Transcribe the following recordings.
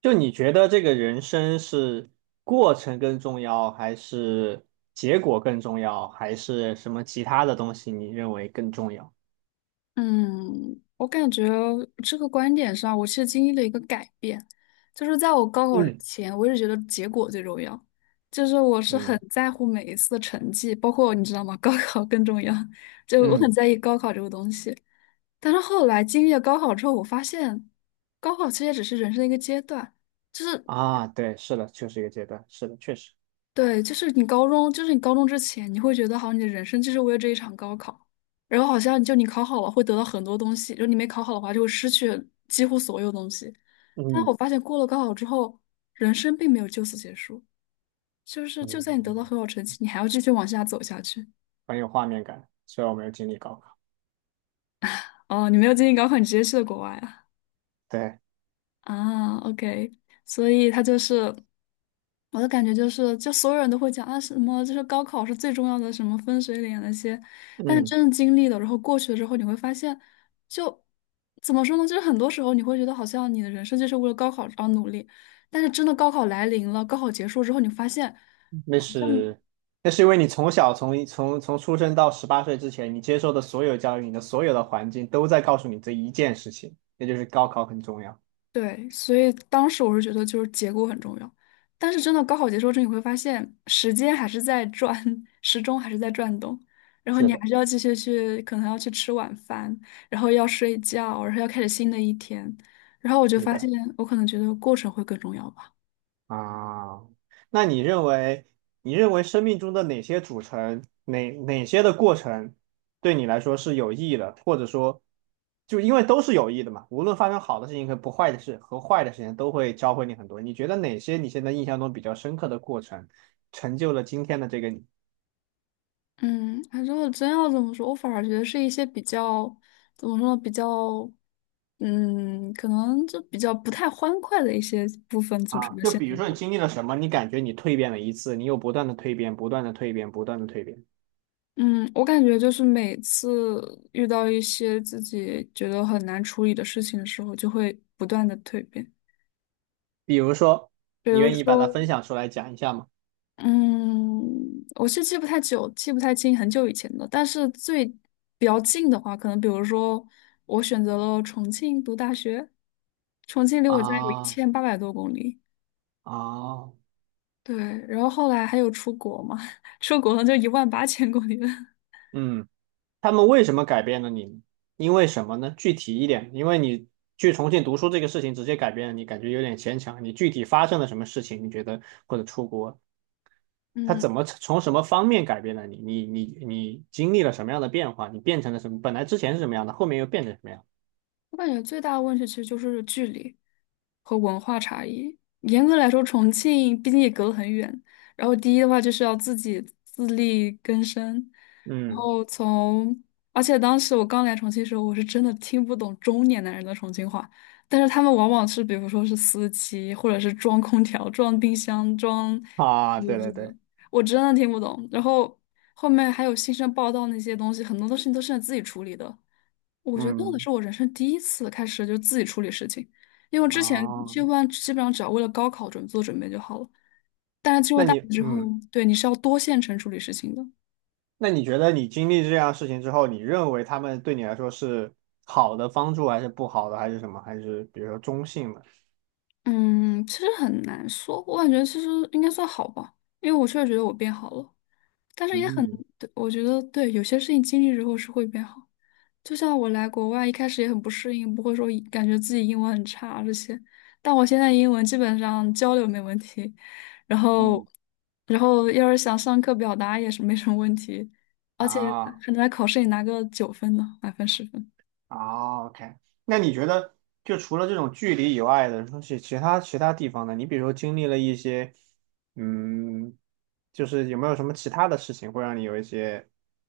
就你觉得这个人生是过程更重要，还是结果更重要，还是什么其他的东西你认为更重要？嗯，我感觉这个观点上，我其实经历了一个改变，就是在我高考嗯。前，我一直觉得结果最重要，就是我是很嗯在乎每一次的成绩，包括你知道吗？高考更重要，就我很嗯在意高考这个东西。但是后来经历了高考之后，我发现，高考其实也只是人生的一个阶段，就是啊，对，是的，就是一个阶段，是的，确实。对，就是你高中之前，你会觉得好像你的人生就是为了这一场高考，然后好像就你考好了会得到很多东西，然后你没考好的话就会失去几乎所有东西。但我嗯。发现过了高考之后，人生并没有就此结束，就是就算你得嗯，到很好成绩，你还要继续往下走下去。很有画面感。虽然我没有经历高考。哦，你没有经历高考，你直接去了国外啊？对。啊，OK，所以他就是。我的感觉就是，就所有人都会讲啊，什么就是高考是最重要的，什么分水岭那些，但是嗯。真的经历了，然后过去了之后，你会发现，就怎么说呢？就是很多时候你会觉得好像你的人生就是为了高考而努力，但是真的高考来临了，高考结束之后，你发现那像是那是因为你从小从出生到十八岁之前，你接受的所有教育，你的所有的环境都在告诉你这一件事情，那就是高考很重要。对，所以当时我是觉得就是结果很重要，但是真的高考结束之后，你会发现时间还是在转，时钟还是在转动，然后是你的，还是要继续去，可能要去吃晚饭，然后要睡觉，然后要开始新的一天，然后我就是发现的。我可能觉得过程会更重要吧。啊，那你认为，你认为生命中的哪些组成，哪些的过程，对你来说是有意义的，或者说，就因为都是有益的嘛，无论发生好的事情和不坏的事和坏的事情，都会教会你很多。你觉得哪些你现在印象中比较深刻的过程，成就了今天的这个你？嗯，反正我真要这么说，我反而觉得是一些比较怎么说呢，比较嗯，可能就比较不太欢快的一些部分组啊，成的就现比在如的说你我。经历了什么，你感觉你蜕变了一次，你又不断的蜕变，不断的蜕变，不断的蜕变。嗯，我感觉就是每次遇到一些自己觉得很难处理的事情的时候，就会不断的蜕变。比如说，比你如愿意把它说，分享出来讲一下吗？嗯，我是记不太久，记不太清很久以前的，但是比较近的话，可能比如说我选择了重庆读大学，重庆离我家有一啊千八百多公里，啊，对，然后后来还有出国嘛，出国了就18000公里了。嗯。他们为什么改变了你呢？因为什么呢？具体一点，因为你去重庆读书这个事情直接改变了你，感觉有点牵强。你具体发生了什么事情？你觉得或者出国，他嗯，怎么从什么方面改变了你？你经历了什么样的变化？你变成了什么？本来之前是什么样的，后面又变成什么样？我感觉最大的问题其实就是距离和文化差异。严格来说，重庆毕竟也隔得很远。然后第一的话就是要自己自力更生，然嗯。后从，而且当时我刚来重庆的时候，我是真的听不懂中年男人的重庆话，但是他们往往是比如说是司机，或者是装空调、装冰箱、装啊，洗衣对机对的，对。我真的听不懂。然后后面还有新生报道那些东西，很多东西都是自己处理的。我觉得那个嗯。是我人生第一次开始就自己处理事情，因为我之前啊，基本上只要为了高考做准备就好了。那你之后，嗯。对，你是要多线程处理事情的。那你觉得你经历这样的事情之后，你认为他们对你来说是好的帮助，还是不好的，还是什么？还是比如说中性的？嗯，其实很难说，我感觉其实应该算好吧，因为我确实觉得我变好了，但是也很，嗯。对，我觉得对，有些事情经历之后是会变好。就像我来国外一开始也很不适应，不会说感觉自己英文很差这些，但我现在英文基本上交流没问题，然后，嗯，然后要是想上课表达也是没什么问题，而且啊。可能在考试里拿个9分呢，满分10分。啊，OK。那你觉得，就除了这种距离以外的东西，其他地方呢？你比如说经历了一些，嗯，就是有没有什么其他的事情会让你有一些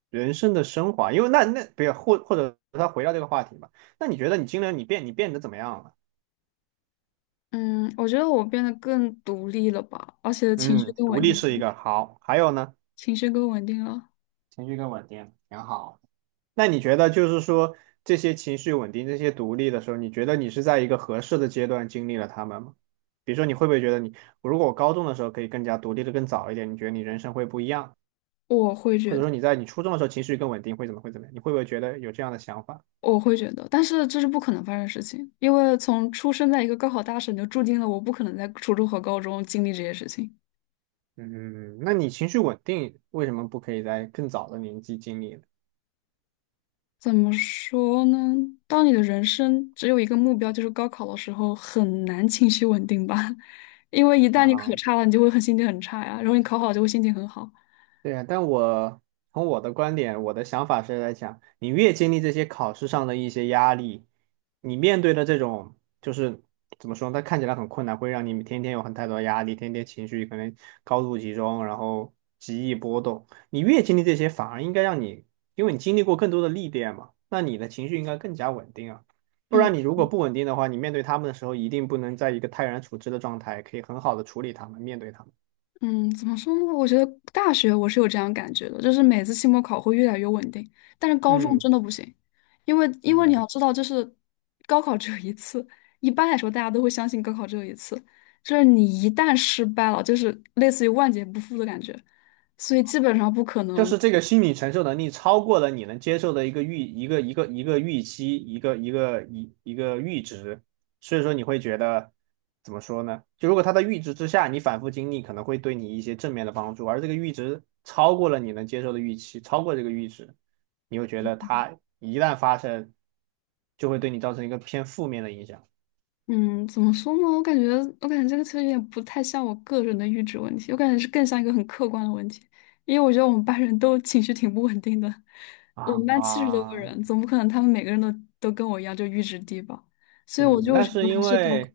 人生的升华？因为那，比如或者他回到这个话题吧，那你觉得你经历了你变你变得怎么样了？嗯，我觉得我变得更独立了吧，而且情绪嗯，更独稳立定是一了，个好，还有呢？情绪更稳定了。情绪更稳定，挺好。那你觉得就是说这些情绪稳定、这些独立的时候，你觉得你是在一个合适的阶段经历了他们吗？比如说，你会不会觉得你，如果我高中的时候可以更加独立的更早一点，你觉得你人生会不一样？我会或觉者得，说你在你初中的时候情绪更稳定，会怎么样？你会不会觉得有这样的想法？我会觉得，但是这是不可能发生的事情，因为从出生在一个高考大省，就注定了我不可能在初中和高中经历这些事情。嗯，那你情绪稳定为什么不可以在更早的年纪经历呢？怎么说呢？当你的人生只有一个目标，就是高考的时候，很难情绪稳定吧？因为一旦你啊，考差了，你就会很心情很差呀，然后你考好就会心情很好。对呀，但我从我的观点，我的想法是来讲，你越经历这些考试上的一些压力，你面对的这种就是怎么说呢，它看起来很困难，会让你天天有很太多的压力，天天情绪可能高度集中，然后极易波动。你越经历这些，反而应该让你，因为你经历过更多的历练嘛，那你的情绪应该更加稳定啊。不嗯然你如果不稳定的话，你面对他们的时候，一定不能在一个泰然处之的状态，可以很好的处理他们，面对他们。嗯，怎么说呢？我觉得大学我是有这样感觉的，就是每次期末考会越来越稳定，但是高中嗯。真的不行，因为你要嗯。知道，就是高考只有一次，一般来说大家都会相信高考只有一次，就是你一旦失败了，就是类似于万劫不复的感觉。所以基本上不可就能是这个心理承受能力超过了你能接受的一个预期，一个阈值，所以说你会觉得怎么说呢？就如果它的阈值之下，你反复经历可能会对你一些正面的帮助，而这个阈值超过了你能接受的预期，超过这个阈值，你会觉得它一旦发生，就会对你造成一个偏负面的影响嗯，怎么说呢？我感觉这个其实有点不太像我个人的阈值问题，我感觉是更像一个很客观的问题。因为我觉得我们班人都情绪挺不稳定的，我们班70多个啊。人，总不可能他们每个人都跟我一样就阈值低吧，所以我嗯，就会那觉是得还因是高考。为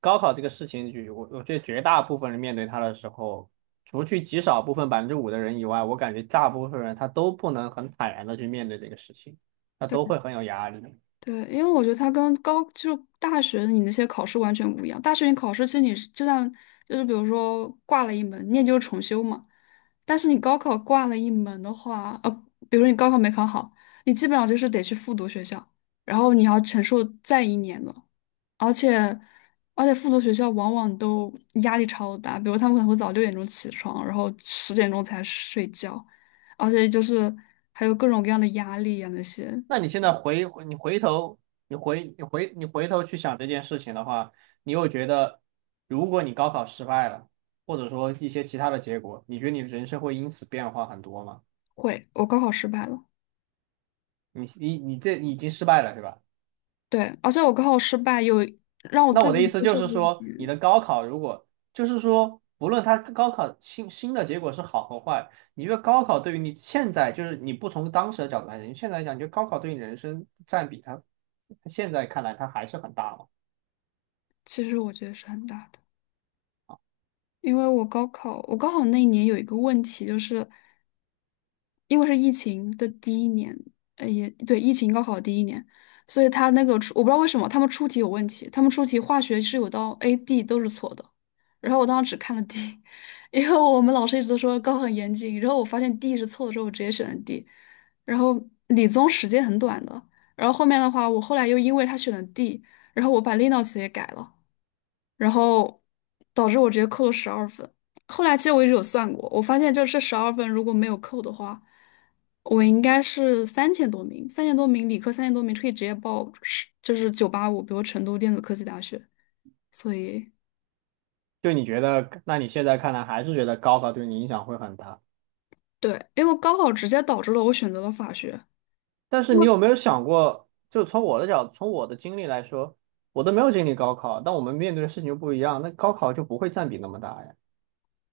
高考这个事情，就我觉得绝大部分人面对它的时候，除去极少部分5%的人以外，我感觉大部分人他都不能很坦然的去面对这个事情，他都会很有压力。对，因为我觉得它跟高就大学你那些考试完全不一样。大学你考试其实你是就算就是比如说挂了一门，你也就是重修嘛。但是你高考挂了一门的话，比如说你高考没考好，你基本上就是得去复读学校，然后你要承受再一年了。而且复读学校往往都压力超大，比如他们可能会早6点钟起床，然后10点钟才睡觉，而且就是还有各种各样的压力啊那些。那你现在回头，你回头去想这件事情的话，你又觉得，如果你高考失败了，或者说一些其他的结果，你觉得你的人生会因此变化很多吗？会，我高考失败了。你这已经失败了，是吧？对，而且我高考失败有让我那最我不的意能思接就受是的一说，你点，的高考如果就是说，不论它高考新的结果是好和坏，你觉得高考对于你现在就是你不从当时的角度来讲，你现在来讲，你觉得高考对你人生占比它，它现在看来它还是很大嘛？其实我觉得是很大的，因为我高考，我高考那一年有一个问题，就是因为是疫情的第一年，也对，疫情高考第一年，所以他那个出，我不知道为什么他们出题有问题，他们出题化学是有道 A、D 都是错的，然后我当时只看了 D，因为我们老师一直都说高很严谨，然后我发现 D 是错的之后，我直接选了 D，然后理综时间很短的，然后后面的话，我后来又因为他选了 D，然后我把 Linux 也改了。然后导致我直接扣了十二分。后来其实我一直有算过，我发现就是这十二分如果没有扣的话，我应该是三千多名，三千多名理科三千多名可以直接报是就是985，比如成都电子科技大学。所以就你觉得，那你现在看来还是觉得高考对你影响会很大，对，因为高考直接导致了我选择了法学，但是因你为有没有想过，就从我的角，从我的经历来说，我都没有经历高考，但我们面对的事情就不一样，那高考就不会占比那么大呀，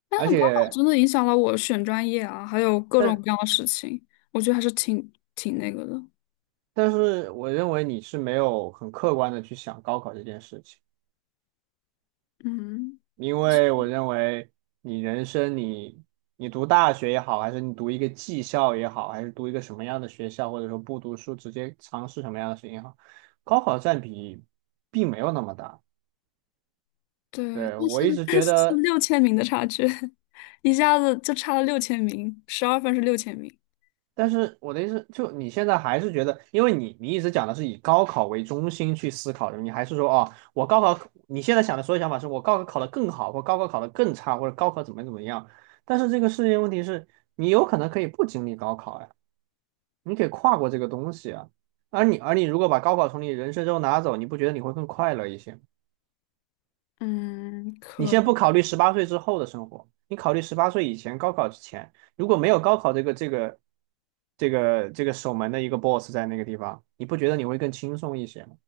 但而是高考且。真的影响了我选专业啊，还有各种但。各样的事情，我觉得还是挺那个的，但是我认为你是没有很客观的去想高考这件事情，嗯。因为我认为你人生你你读大学也好，还是你读一个技校也好，还是读一个什么样的学校，或者说不读书直接尝试什么样的事情也好，高考占比并没有那么大。对，对，但我一是直但觉是是得，六千名的差距，一下子就差了6000名，十二分是六千名。但是我的意思，就你现在还是觉得，因为你一直讲的是以高考为中心去思考的，你还是说哦，我高考，你现在想的所有想法是我高考考得更好，或高考考得更差，或者高考怎么怎么样。但是这个世界问题是，你有可能可以不经历高考呀，你可以跨过这个东西啊。而你如果把高考从你人生中拿走，你不觉得你会更快乐一些吗？嗯，你可先不考虑十八岁之后的生活，你考虑十八岁以前高考之前，如果没有高考这个守门的一个 boss 在那个地方，你不觉得你会更轻松一些吗？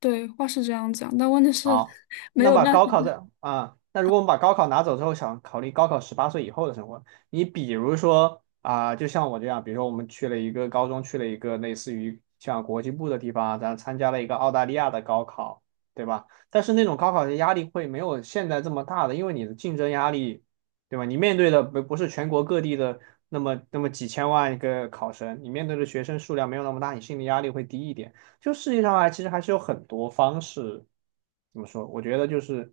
对，话是这样讲，但问题是 好，没那有把办高法。考在啊，那如果我们把高考拿走之后，想考虑高考十八岁以后的生活，你比如说啊，就像我这样，比如说我们去了一个高中，去了一个类似于像国际部的地方啊，咱参加了一个澳大利亚的高考，对吧？但是那种高考的压力会没有现在这么大的，因为你的竞争压力，对吧？你面对的不是全国各地的那么几千万个考生，你面对的学生数量没有那么大，你心理压力会低一点。就世界上啊，其实还是有很多方式。怎么说？我觉得就是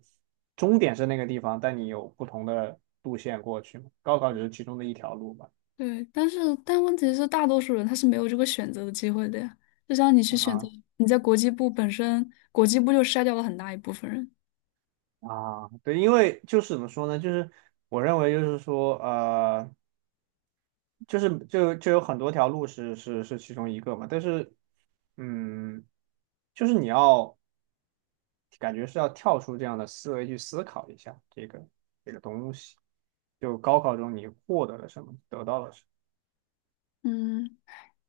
终点是那个地方，但你有不同的路线过去嘛。高考只是其中的一条路吧。对，但问题是，大多数人他是没有这个选择的机会的呀。就像你去选择，啊你在国际部本身，国际部就筛掉了很大一部分人。对，因为就是怎么说呢？就是我认为就是说，就是就有很多条路是其中一个嘛。但是，嗯，就是你要感觉是要跳出这样的思维去思考一下这个东西。就高考中你获得了什么，得到了什么。嗯，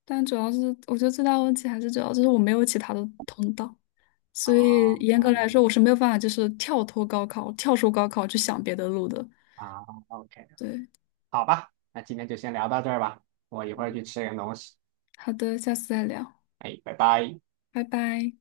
但主要是我觉得最大的问题还是主要就是我没有其他的通道，啊所以严格来说，嗯我是没有办法就是跳脱高考，跳出高考去想别的路的。啊，OK,对，好吧，那今天就先聊到这儿吧，我一会儿去吃点东西。好的，下次再聊，哎，拜拜。拜拜。